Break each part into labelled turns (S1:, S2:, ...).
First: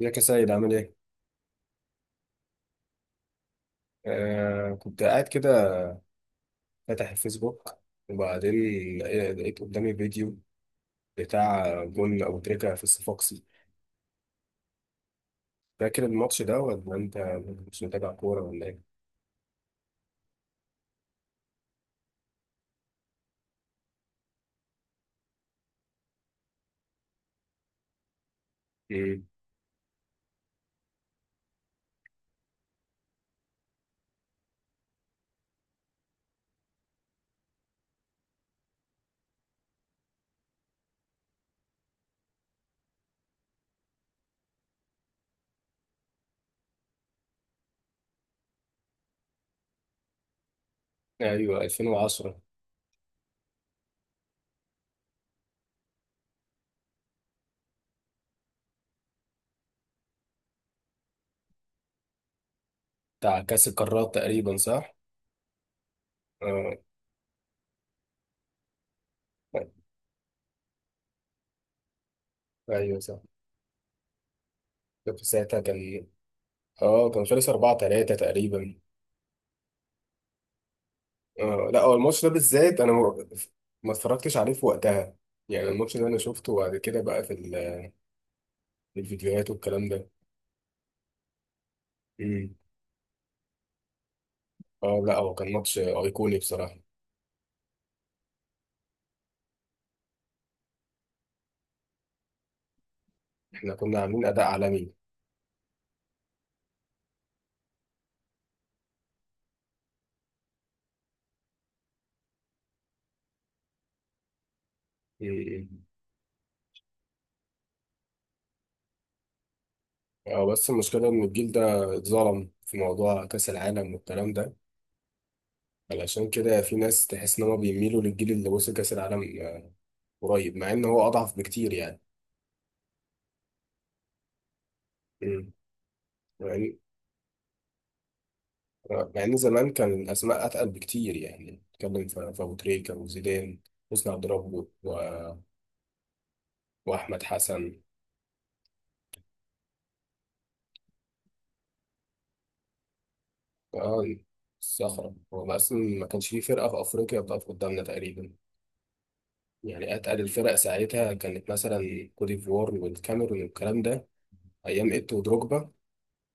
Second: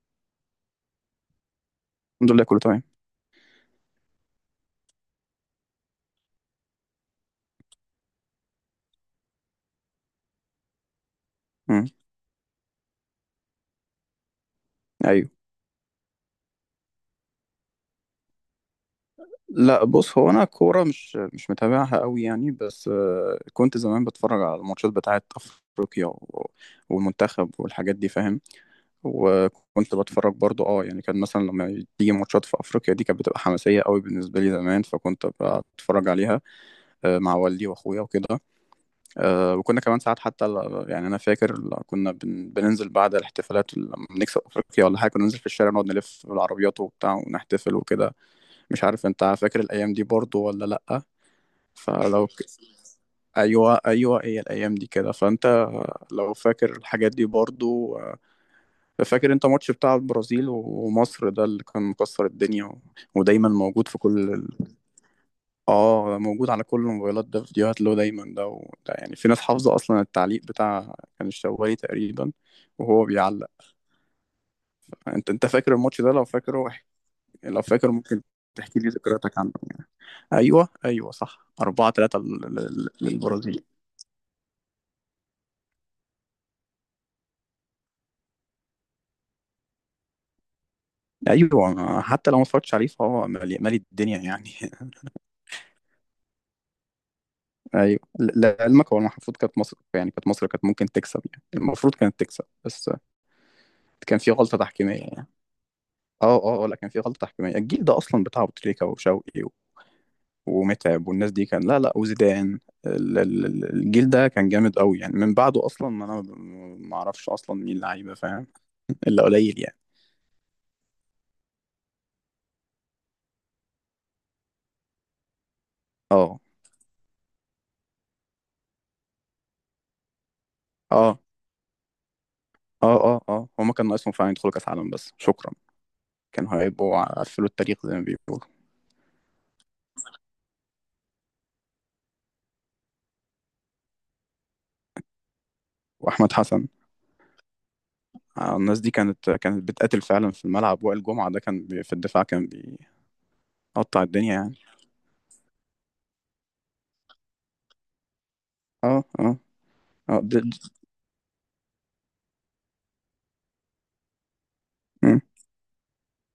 S1: ازيك يا سيد، عامل ايه؟
S2: الحمد لله كله تمام.
S1: آه، كنت قاعد كده فاتح الفيسبوك وبعدين لقيت قدامي فيديو بتاع
S2: مم.
S1: جون أبو تريكة في الصفاقسي.
S2: ايوه.
S1: فاكر الماتش ده ولا انت مش متابع كورة ولا ايه؟
S2: لا بص، هو انا كوره مش متابعها قوي يعني، بس كنت زمان بتفرج على الماتشات بتاعه افريقيا والمنتخب والحاجات دي، فاهم.
S1: مم.
S2: وكنت بتفرج برضو، اه يعني كان مثلا لما تيجي ماتشات في افريقيا دي كانت بتبقى حماسيه قوي بالنسبه لي زمان، فكنت ببقى اتفرج عليها. مع والدي واخويا وكده. وكنا كمان ساعات حتى يعني انا فاكر كنا بننزل بعد الاحتفالات لما بنكسب افريقيا ولا حاجه، كنا ننزل في الشارع نقعد نلف بالعربيات وبتاع ونحتفل وكده. مش عارف انت فاكر الايام دي برضو ولا لأ؟
S1: ايوه،
S2: فلو ك...
S1: 2010،
S2: ايوه ايوه، هي الايام دي كده، فانت لو فاكر الحاجات دي برضو. فاكر انت ماتش بتاع البرازيل ومصر ده اللي كان مكسر الدنيا
S1: بتاع
S2: ودايما
S1: كأس
S2: موجود في
S1: القارات
S2: كل
S1: تقريبا، صح؟
S2: اه موجود على
S1: آه
S2: كل الموبايلات، ده فيديوهات له دايما ده، ده يعني في ناس حافظه اصلا التعليق بتاع، كان الشوالي تقريبا
S1: ايوه
S2: وهو
S1: صح.
S2: بيعلق.
S1: كنت
S2: انت
S1: ساعتها
S2: فاكر الماتش
S1: كان
S2: ده؟ لو فاكره
S1: اه كان خلص
S2: لو
S1: 4
S2: فاكر
S1: 3
S2: ممكن
S1: تقريبا.
S2: تحكي لي ذكرياتك عنه يعني. ايوه ايوه صح،
S1: آه لا،
S2: 4
S1: هو
S2: 3
S1: الماتش ده بالذات انا ما
S2: للبرازيل.
S1: ما اتفرجتش عليه في وقتها، يعني الماتش ده انا شفته بعد كده بقى في الفيديوهات والكلام ده.
S2: ايوه، حتى لو ما
S1: امم.
S2: اتفرجتش عليه فهو مالي الدنيا يعني.
S1: اه لا، هو كان ماتش ايقوني بصراحه،
S2: ايوه، لعلمك هو المفروض كانت مصر، يعني كانت ممكن تكسب يعني، المفروض كانت تكسب، بس
S1: احنا كنا
S2: كان
S1: عاملين
S2: في
S1: اداء
S2: غلطه
S1: عالمي.
S2: تحكيميه يعني. لا، كان في غلطه تحكيميه. الجيل ده اصلا بتاع ابو تريكه وشوقي ومتعب والناس دي، كان لا لا، وزيدان. الجيل ده كان جامد قوي يعني، من بعده
S1: امم.
S2: اصلا ما اعرفش اصلا مين لعيبه، فاهم. الا قليل يعني.
S1: اه بس المشكله ان الجيل ده اتظلم في موضوع كاس العالم والكلام ده، علشان
S2: اه
S1: كده في ناس تحس ان هم بيميلوا للجيل اللي وصل كاس العالم آه، قريب، مع ان هو
S2: اه
S1: اضعف بكتير يعني.
S2: اه هما كان ناقصهم فعلا يدخلوا كاس عالم، بس
S1: امم.
S2: شكرا،
S1: مع
S2: كانوا
S1: ان
S2: هيبقوا قفلوا التاريخ زي ما بيقولوا.
S1: آه، مع ان زمان كان الاسماء اتقل بكتير، يعني نتكلم في ابو تريكه وزيدان، حسني عبد ربه
S2: واحمد حسن.
S1: واحمد حسن.
S2: الناس دي كانت بتقاتل فعلا في الملعب. وائل جمعة ده كان بي في الدفاع، كان بيقطع
S1: اه
S2: الدنيا يعني.
S1: الصخرة، هو أصلا ما كانش فيه فرقة في أفريقيا بتقف قدامنا تقريبا.
S2: اه اه
S1: يعني
S2: اه
S1: أتقل
S2: د-
S1: الفرق
S2: د-
S1: ساعتها كانت مثلا كوت ديفوار والكاميرون والكلام ده، أيام إيتو
S2: مم.
S1: ودروجبا،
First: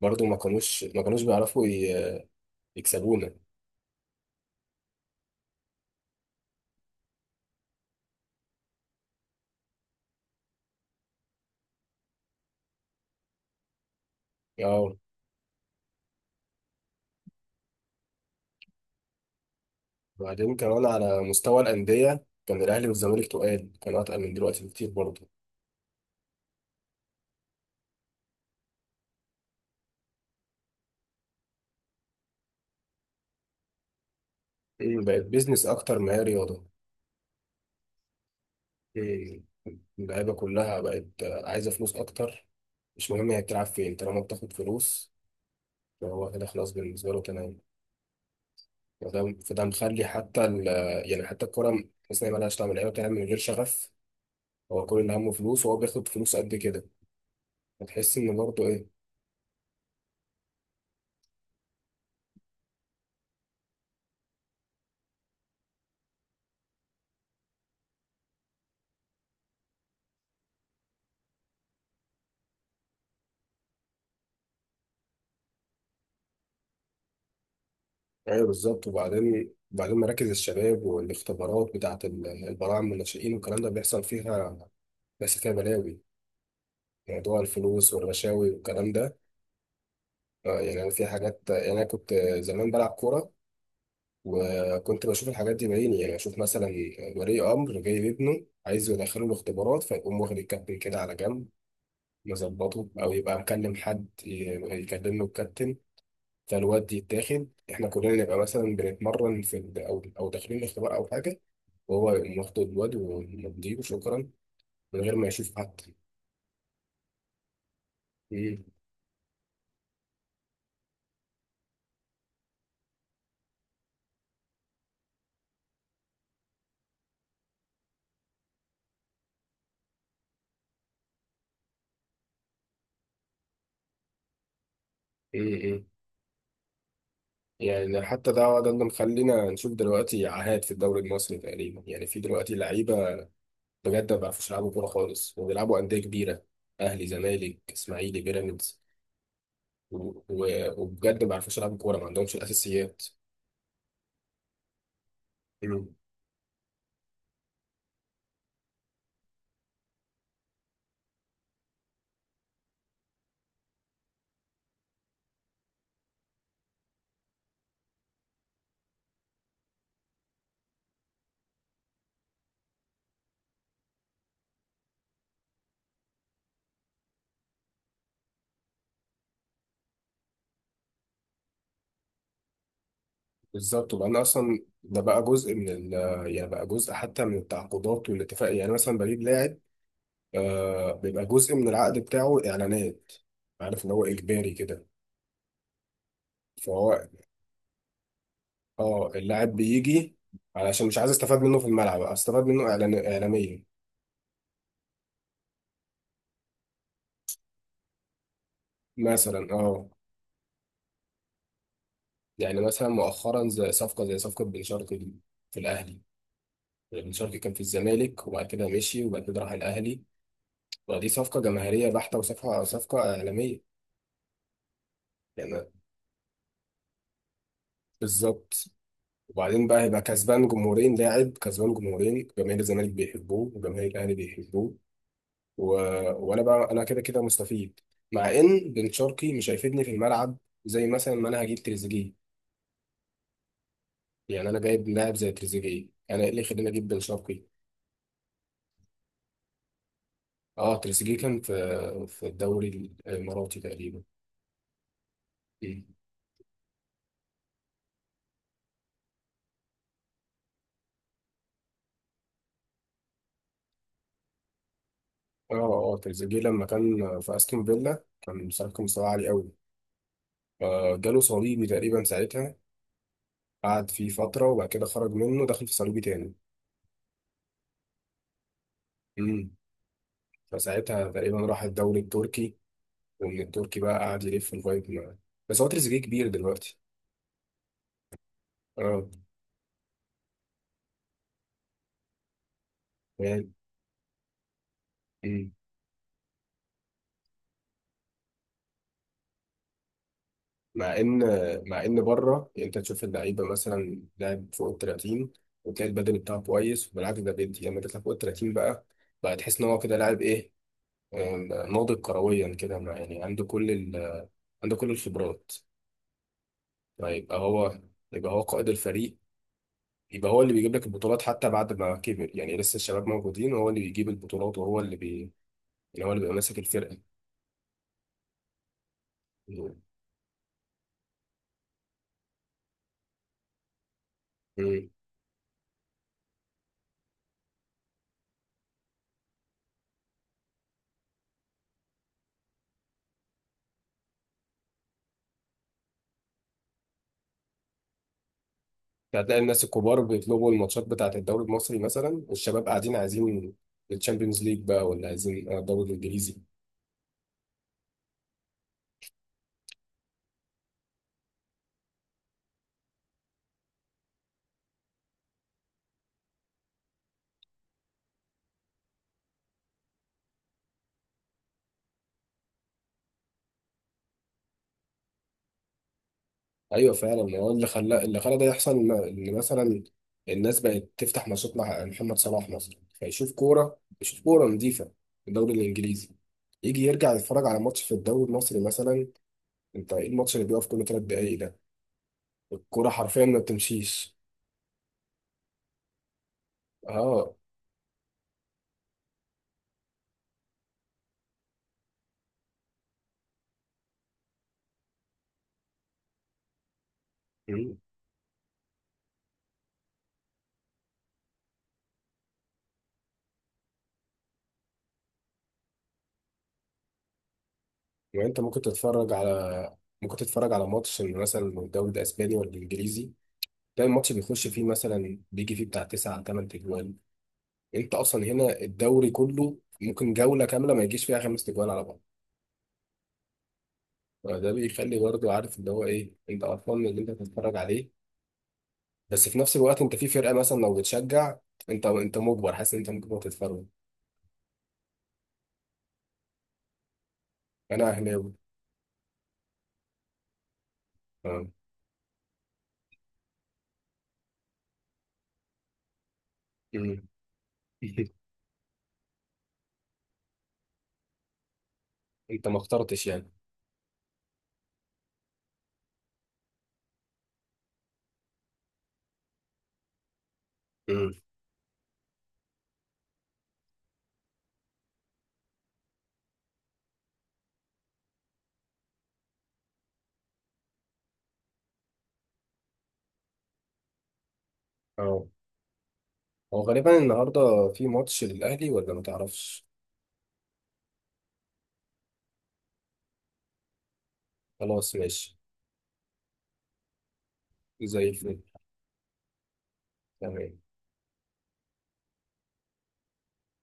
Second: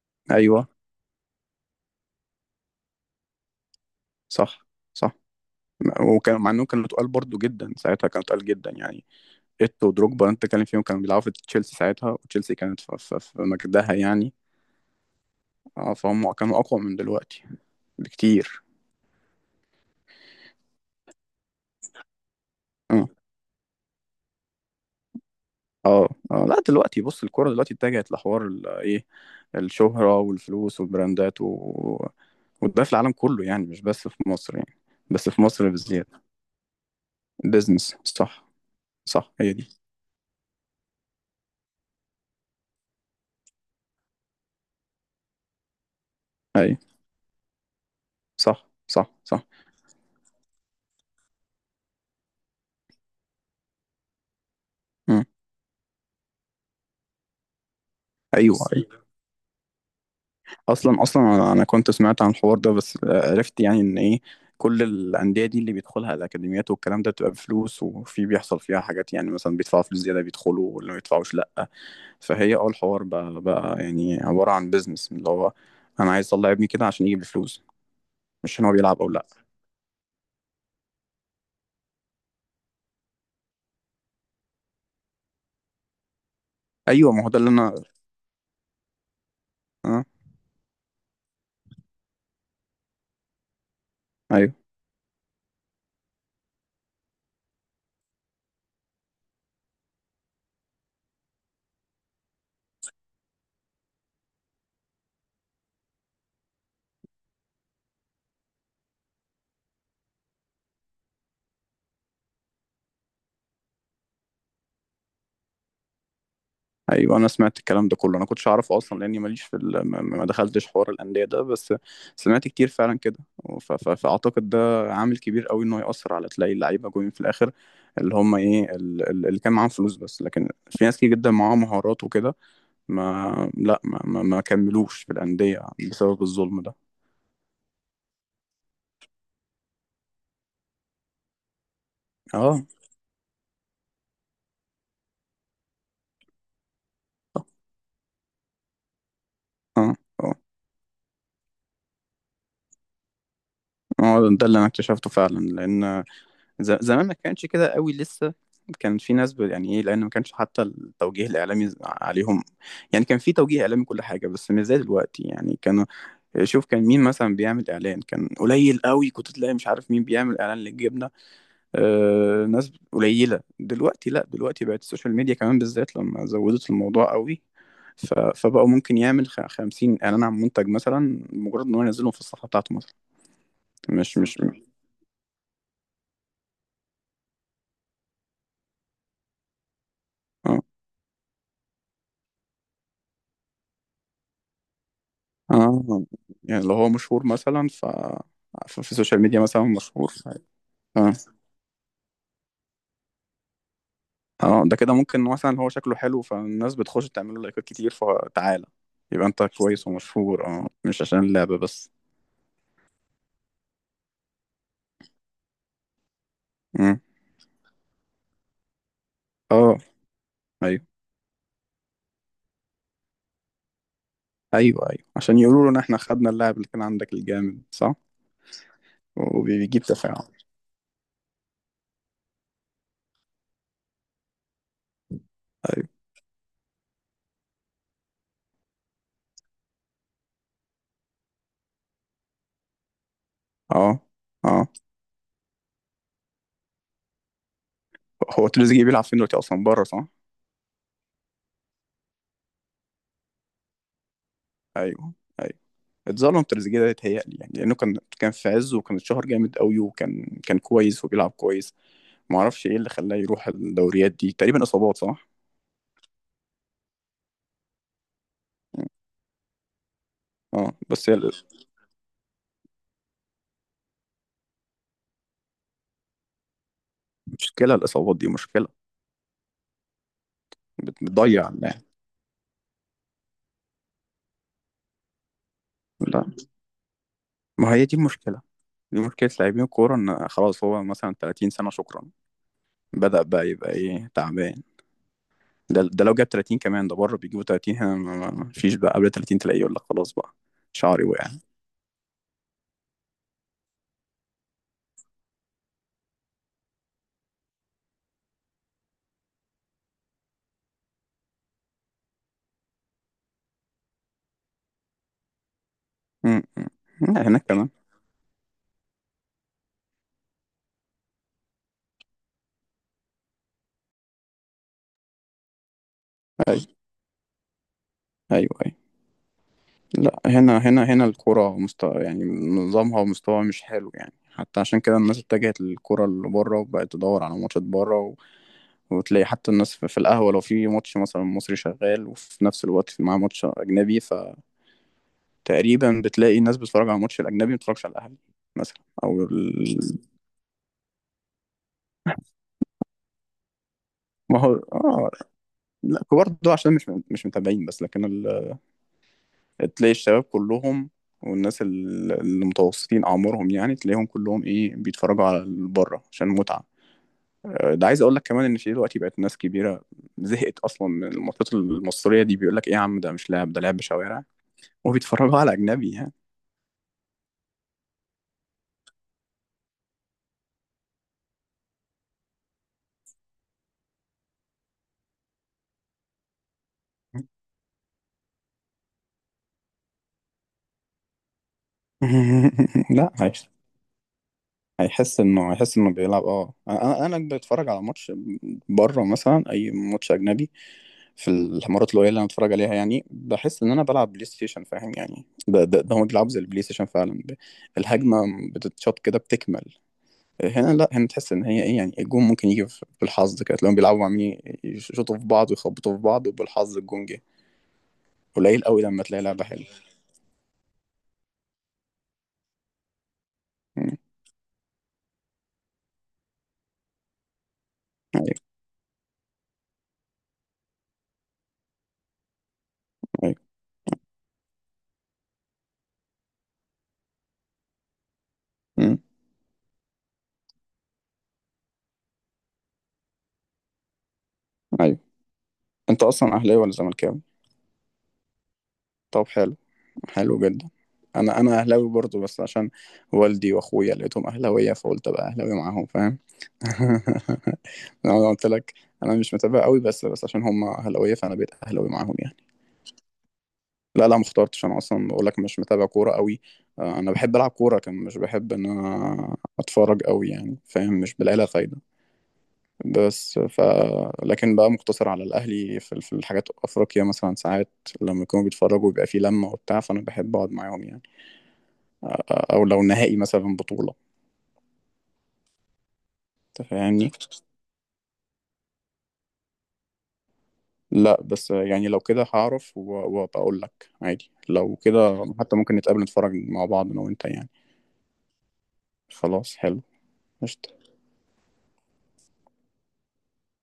S1: برضو ما
S2: ايوه
S1: كانوش ما كانوش بيعرفوا يكسبونا.
S2: صح. صح. وكان مع انهم كانوا تقال برضو جدا، ساعتها كانوا تقال جدا يعني. ايتو ودروجبا انت بتتكلم فيهم، كانوا بيلعبوا في تشيلسي ساعتها، وتشيلسي كانت في مجدها يعني.
S1: اه،
S2: اه، فهم كانوا اقوى من دلوقتي بكتير.
S1: وبعدين كمان على مستوى الأندية كان الأهلي
S2: اه
S1: والزمالك تقال، كانوا أتقل من دلوقتي بكتير برضو.
S2: لا دلوقتي بص، الكوره دلوقتي اتجهت لحوار ايه، الشهره والفلوس والبراندات وده في العالم كله يعني، مش بس في مصر يعني،
S1: مم، بقت
S2: بس في
S1: بيزنس
S2: مصر
S1: أكتر ما هي
S2: بزياده.
S1: رياضة.
S2: بيزنس، صح صح،
S1: مم،
S2: هي دي.
S1: اللعيبة كلها بقت آه، عايزة فلوس أكتر. مش مهم هي بتلعب فين طالما بتاخد فلوس، هو كده خلاص
S2: اي
S1: بالنسبة له تمام.
S2: صح صح
S1: فده
S2: صح.
S1: فده مخلي حتى ال، يعني حتى الكورة تحس إن هي مالهاش طعم، اللعيبة بتلعب من غير شغف، هو كل اللي
S2: مم.
S1: همه فلوس، وهو بياخد فلوس قد كده هتحس إن
S2: ايوه
S1: برضه
S2: ايوه.
S1: إيه.
S2: اصلا انا كنت سمعت عن الحوار ده، بس عرفت يعني ان ايه، كل الانديه دي اللي بيدخلها الاكاديميات والكلام ده بتبقى بفلوس، وفي بيحصل فيها حاجات يعني، مثلا بيدفعوا فلوس زياده بيدخلوا، ولا ما بيدفعوش لا. فهي اه الحوار بقى يعني عبارة عن بيزنس، اللي هو انا عايز اطلع ابني كده عشان يجيب الفلوس،
S1: أيوه
S2: مش عشان هو
S1: بالظبط.
S2: بيلعب او لا.
S1: وبعدين مراكز الشباب والاختبارات بتاعة البراعم والناشئين والكلام ده بيحصل فيها بس فيها بلاوي،
S2: ايوه، ما هو ده
S1: موضوع
S2: اللي انا.
S1: الفلوس والرشاوي والكلام ده.
S2: اه
S1: آه، يعني أنا في حاجات، يعني أنا كنت زمان بلعب كورة
S2: ايوه
S1: وكنت بشوف الحاجات دي بعيني. يعني اشوف مثلا ولي امر جاي لابنه عايز يدخله الاختبارات، فيقوم واخد الكابتن كده على جنب مظبطه، او يبقى مكلم حد يكلم له الكابتن، فالواد يتاخد. احنا كلنا نبقى مثلا بنتمرن في او داخلين الاختبار او حاجه، وهو يقوم واخد الواد ومضيه وشكرا، من غير ما يشوف حد.
S2: ايوه، انا سمعت الكلام ده كله، انا كنتش
S1: مم.
S2: اعرفه اصلا لاني ماليش ما دخلتش حوار الانديه ده، بس سمعت كتير فعلا كده. فاعتقد ده عامل كبير قوي، انه ياثر على تلاقي اللعيبه جوين في الاخر اللي هم ايه، اللي كان معاهم فلوس بس، لكن في ناس كتير جدا معاهم مهارات وكده ما لا ما ما, ما كملوش في
S1: مم.
S2: الانديه
S1: مم.
S2: بسبب الظلم ده.
S1: يعني حتى ده اللي مخلينا نشوف دلوقتي عاهات في الدوري المصري. تقريبا يعني في دلوقتي
S2: اه
S1: لعيبه بجد ما بيعرفوش يلعبوا كورة خالص وبيلعبوا أندية كبيرة، أهلي زمالك إسماعيلي بيراميدز
S2: اه
S1: و-
S2: اه
S1: و- وبجد ما بيعرفوش يلعبوا كورة، ما عندهمش الأساسيات.
S2: هو ده اللي انا اكتشفته فعلا،
S1: مم.
S2: لان زمان ما كانش كده قوي لسه، كان في ناس يعني ايه، لان ما كانش حتى التوجيه الاعلامي عليهم. يعني كان في توجيه اعلامي كل حاجه، بس مش زي دلوقتي يعني. كانوا شوف، كان مين مثلا بيعمل اعلان؟ كان قليل قوي، كنت تلاقي مش عارف مين بيعمل اعلان للجبنه، آه، ناس قليله. دلوقتي لا، دلوقتي بقت السوشيال ميديا كمان بالذات لما زودت الموضوع قوي، فبقوا ممكن يعمل خمسين إعلان عن منتج مثلا، مجرد إن هو ينزلهم في الصفحة بتاعته مثلا.
S1: بالظبط. وبعدين
S2: مش مش
S1: أصلا ده بقى جزء من ال، يعني بقى جزء حتى من التعاقدات والاتفاق، يعني مثلا بجيب لاعب
S2: اه
S1: آه بيبقى جزء من العقد بتاعه إعلانات، عارف إن هو إجباري كده.
S2: اه، يعني لو هو
S1: فهو
S2: مشهور مثلا ف ففي
S1: اه
S2: السوشيال ميديا
S1: اللاعب
S2: مثلا مشهور
S1: بيجي علشان مش عايز
S2: اه
S1: استفاد منه في الملعب، استفاد منه إعلان إعلاميا
S2: اه، ده كده ممكن، مثلا هو شكله حلو فالناس بتخش تعمل له لايكات كتير، فتعالى يبقى انت
S1: مثلا.
S2: كويس
S1: اه،
S2: ومشهور، اه مش عشان اللعبة بس.
S1: يعني مثلا مؤخرا زي صفقة بن شرقي في الأهلي.
S2: مم.
S1: يعني بن شرقي كان في الزمالك وبعد كده مشي، وبعد كده راح
S2: اه.
S1: الأهلي.
S2: ايوه
S1: ودي صفقة جماهيرية بحتة، وصفقة إعلامية
S2: ايوه ايوه، عشان
S1: يعني.
S2: يقولوا لنا احنا خدنا اللاعب اللي كان عندك الجامد، صح،
S1: بالظبط. وبعدين بقى
S2: وبيجيب
S1: هيبقى
S2: تفاعل.
S1: كسبان جمهورين، لاعب كسبان جمهورين، جماهير الزمالك بيحبوه وجماهير الأهلي بيحبوه و...
S2: ايوه
S1: وأنا بقى، أنا كده كده مستفيد، مع إن بن شرقي مش هيفيدني في الملعب زي مثلا ما أنا هجيب تريزيجيه.
S2: اه
S1: يعني
S2: اه.
S1: أنا جايب لاعب زي تريزيجيه، أنا إيه اللي يخليني أجيب بن شرقي.
S2: هو تريزيجيه بيلعب فين دلوقتي اصلا، بره، صح؟
S1: اه تريزيجيه كان في الدوري الاماراتي تقريبا.
S2: ايوه أيوه.
S1: مم.
S2: اتظلم تريزيجيه ده يتهيألي يعني، لأنه كان في عزه، وكان اتشهر جامد قوي، وكان كويس وبيلعب كويس. ما اعرفش ايه اللي خلاه يروح الدوريات دي، تقريبا إصابات صح؟
S1: اه اه تريزيجيه لما كان في استون فيلا كان بصراحه كان مستواه عالي قوي.
S2: اه، بس هي
S1: فجاله صليبي تقريبا ساعتها، قعد فيه فتره وبعد كده خرج منه دخل في صليبي تاني.
S2: المشكلة، الإصابات دي مشكلة،
S1: امم. فساعتها تقريبا
S2: بتضيع
S1: راح
S2: اللاعب.
S1: الدوري التركي، ومن التركي بقى قعد يلف لغايه ما، بس هو تريزيجيه
S2: لا
S1: كبير دلوقتي.
S2: ما هي دي المشكلة، دي
S1: اه
S2: مشكلة لاعبين الكورة، إن خلاص هو مثلا 30 سنة، شكرا، بدأ
S1: يعني.
S2: بقى يبقى إيه، تعبان.
S1: مم.
S2: ده ده لو جاب 30 كمان، ده بره بيجيبوا 30 هنا، ما ما فيش بقى، قبل 30 تلاقيه يقول لك خلاص بقى
S1: مع
S2: شعري
S1: ان
S2: وقع.
S1: مع ان بره، يعني انت تشوف اللعيبه مثلا لاعب فوق ال 30، وتلاقي البدني بتاعه كويس. بالعكس ده بيدي، لما تطلع فوق ال 30 بقى، بقى تحس ان هو كده لاعب ايه آه، ناضج كرويا كده. يعني عنده كل ال، عنده كل الخبرات.
S2: م- م.
S1: فيبقى
S2: هناك كمان.
S1: هو يبقى هو قائد الفريق، يبقى هو اللي بيجيب لك البطولات حتى بعد ما كبر، يعني لسه الشباب موجودين وهو اللي بيجيب البطولات وهو اللي بي، يعني هو اللي بيبقى ماسك
S2: أيوه
S1: الفرقه.
S2: أيوه أيوه. لا هنا، هنا الكرة مستوى يعني، نظامها ومستواها مش حلو يعني، حتى عشان
S1: مم.
S2: كده الناس اتجهت للكرة اللي بره، وبقت تدور على ماتشات بره وتلاقي حتى الناس في القهوة، لو في ماتش مثلا مصري شغال، وفي نفس الوقت في معاه ماتش أجنبي، فتقريبا بتلاقي الناس بتتفرج على الماتش الأجنبي، ما بتتفرجش على الأهلي مثلا، أو
S1: يعني هتلاقي الناس
S2: ال...
S1: الكبار بيطلبوا الماتشات بتاعة الدوري المصري مثلا، والشباب قاعدين عايزين
S2: ما
S1: الشامبيونز
S2: هو
S1: ليج بقى ولا
S2: آه.
S1: عايزين الدوري
S2: لا، كبار
S1: الانجليزي.
S2: ده عشان مش متابعين. تلاقي الشباب كلهم، والناس المتوسطين أعمارهم يعني، تلاقيهم كلهم إيه، بيتفرجوا على بره عشان متعة. ده عايز اقول لك كمان ان في دلوقتي بقت ناس كبيره زهقت اصلا من الماتشات المصريه دي، بيقول لك ايه يا عم، ده مش لعب، ده لعب شوارع، وبيتفرجوا على اجنبي يعني.
S1: ايوه فعلا، هو اللي خلى ده يحصل ان مثلا الناس بقت تفتح ماتشات مع محمد صلاح مثلا، فيشوف كوره، يشوف كوره نظيفه في الدوري الانجليزي، يجي يرجع يتفرج على ماتش في الدوري المصري مثلا، انت ايه الماتش اللي بيقف كل 3 دقايق ده؟ الكوره
S2: لا
S1: حرفيا ما
S2: هيش-
S1: بتمشيش.
S2: هيحس انه، هيحس انه بيلعب. اه انا انا
S1: اه،
S2: أنا بتفرج على ماتش بره مثلا، اي ماتش اجنبي، في المرات القليله اللي انا بتفرج عليها يعني، بحس ان انا بلعب بلاي ستيشن، فاهم يعني. ده هم بيلعبوا زي البلاي ستيشن فعلا، الهجمه بتتشاط كده بتكمل. هنا لا، هنا تحس ان هي ايه يعني، الجون ممكن يجي بالحظ كده، تلاقيهم بيلعبوا عاملين يشوطوا في بعض ويخبطوا في بعض، وبالحظ الجون جه.
S1: ما انت ممكن
S2: قليل قوي لما
S1: تتفرج
S2: تلاقي لعبه حلوه.
S1: على، ممكن تتفرج على ماتش مثلا من الدوري الاسباني ولا الانجليزي، تلاقي
S2: مم.
S1: الماتش بيخش فيه مثلا بيجي فيه بتاع 9-8 تجوال. انت اصلا
S2: ايوه
S1: هنا الدوري كله ممكن جوله كامله ما يجيش فيها 5 تجوال على بعض.
S2: ايوه.
S1: ده بيخلي برضه، عارف اللي هو ايه، انت قرفان من اللي انت بتتفرج عليه.
S2: مم.
S1: بس في نفس الوقت انت في فرقه مثلا لو بتشجع، انت مجبر، حاسس ان انت مجبر تتفرج.
S2: ايوه. انت اصلا اهلاوي ولا زملكاوي؟
S1: انا اهلاوي.
S2: طب حلو، حلو جدا. انا
S1: اه.
S2: انا اهلاوي برضو، بس عشان والدي واخويا لقيتهم اهلاويه، فقلت ابقى اهلاوي معاهم، فاهم.
S1: امم.
S2: انا قلت لك، انا مش متابع قوي، بس عشان هم اهلاويه فانا بقيت اهلاوي معاهم يعني.
S1: انت ما اخترتش يعني.
S2: لا، ما اخترتش، انا اصلا بقول لك مش متابع كوره قوي. انا بحب العب كوره، كان مش بحب ان انا اتفرج قوي يعني، فاهم،
S1: امم.
S2: مش بلاقي لها فايده. بس ف، لكن بقى مقتصر على الاهلي في في الحاجات افريقيا مثلا ساعات، لما يكونوا بيتفرجوا بيبقى في لمه وبتاع، فانا بحب اقعد معاهم يعني. او لو نهائي مثلا بطوله،
S1: اه. هو
S2: انت
S1: غالبا
S2: فاهمني.
S1: النهارده في ماتش للأهلي ولا ما تعرفش؟
S2: لا بس يعني لو كده هعرف، وبقول لك عادي، لو
S1: خلاص
S2: كده
S1: ماشي،
S2: حتى ممكن نتقابل نتفرج مع بعض انا وانت يعني.
S1: زي الفل،
S2: خلاص حلو،
S1: تمام.
S2: قشطة.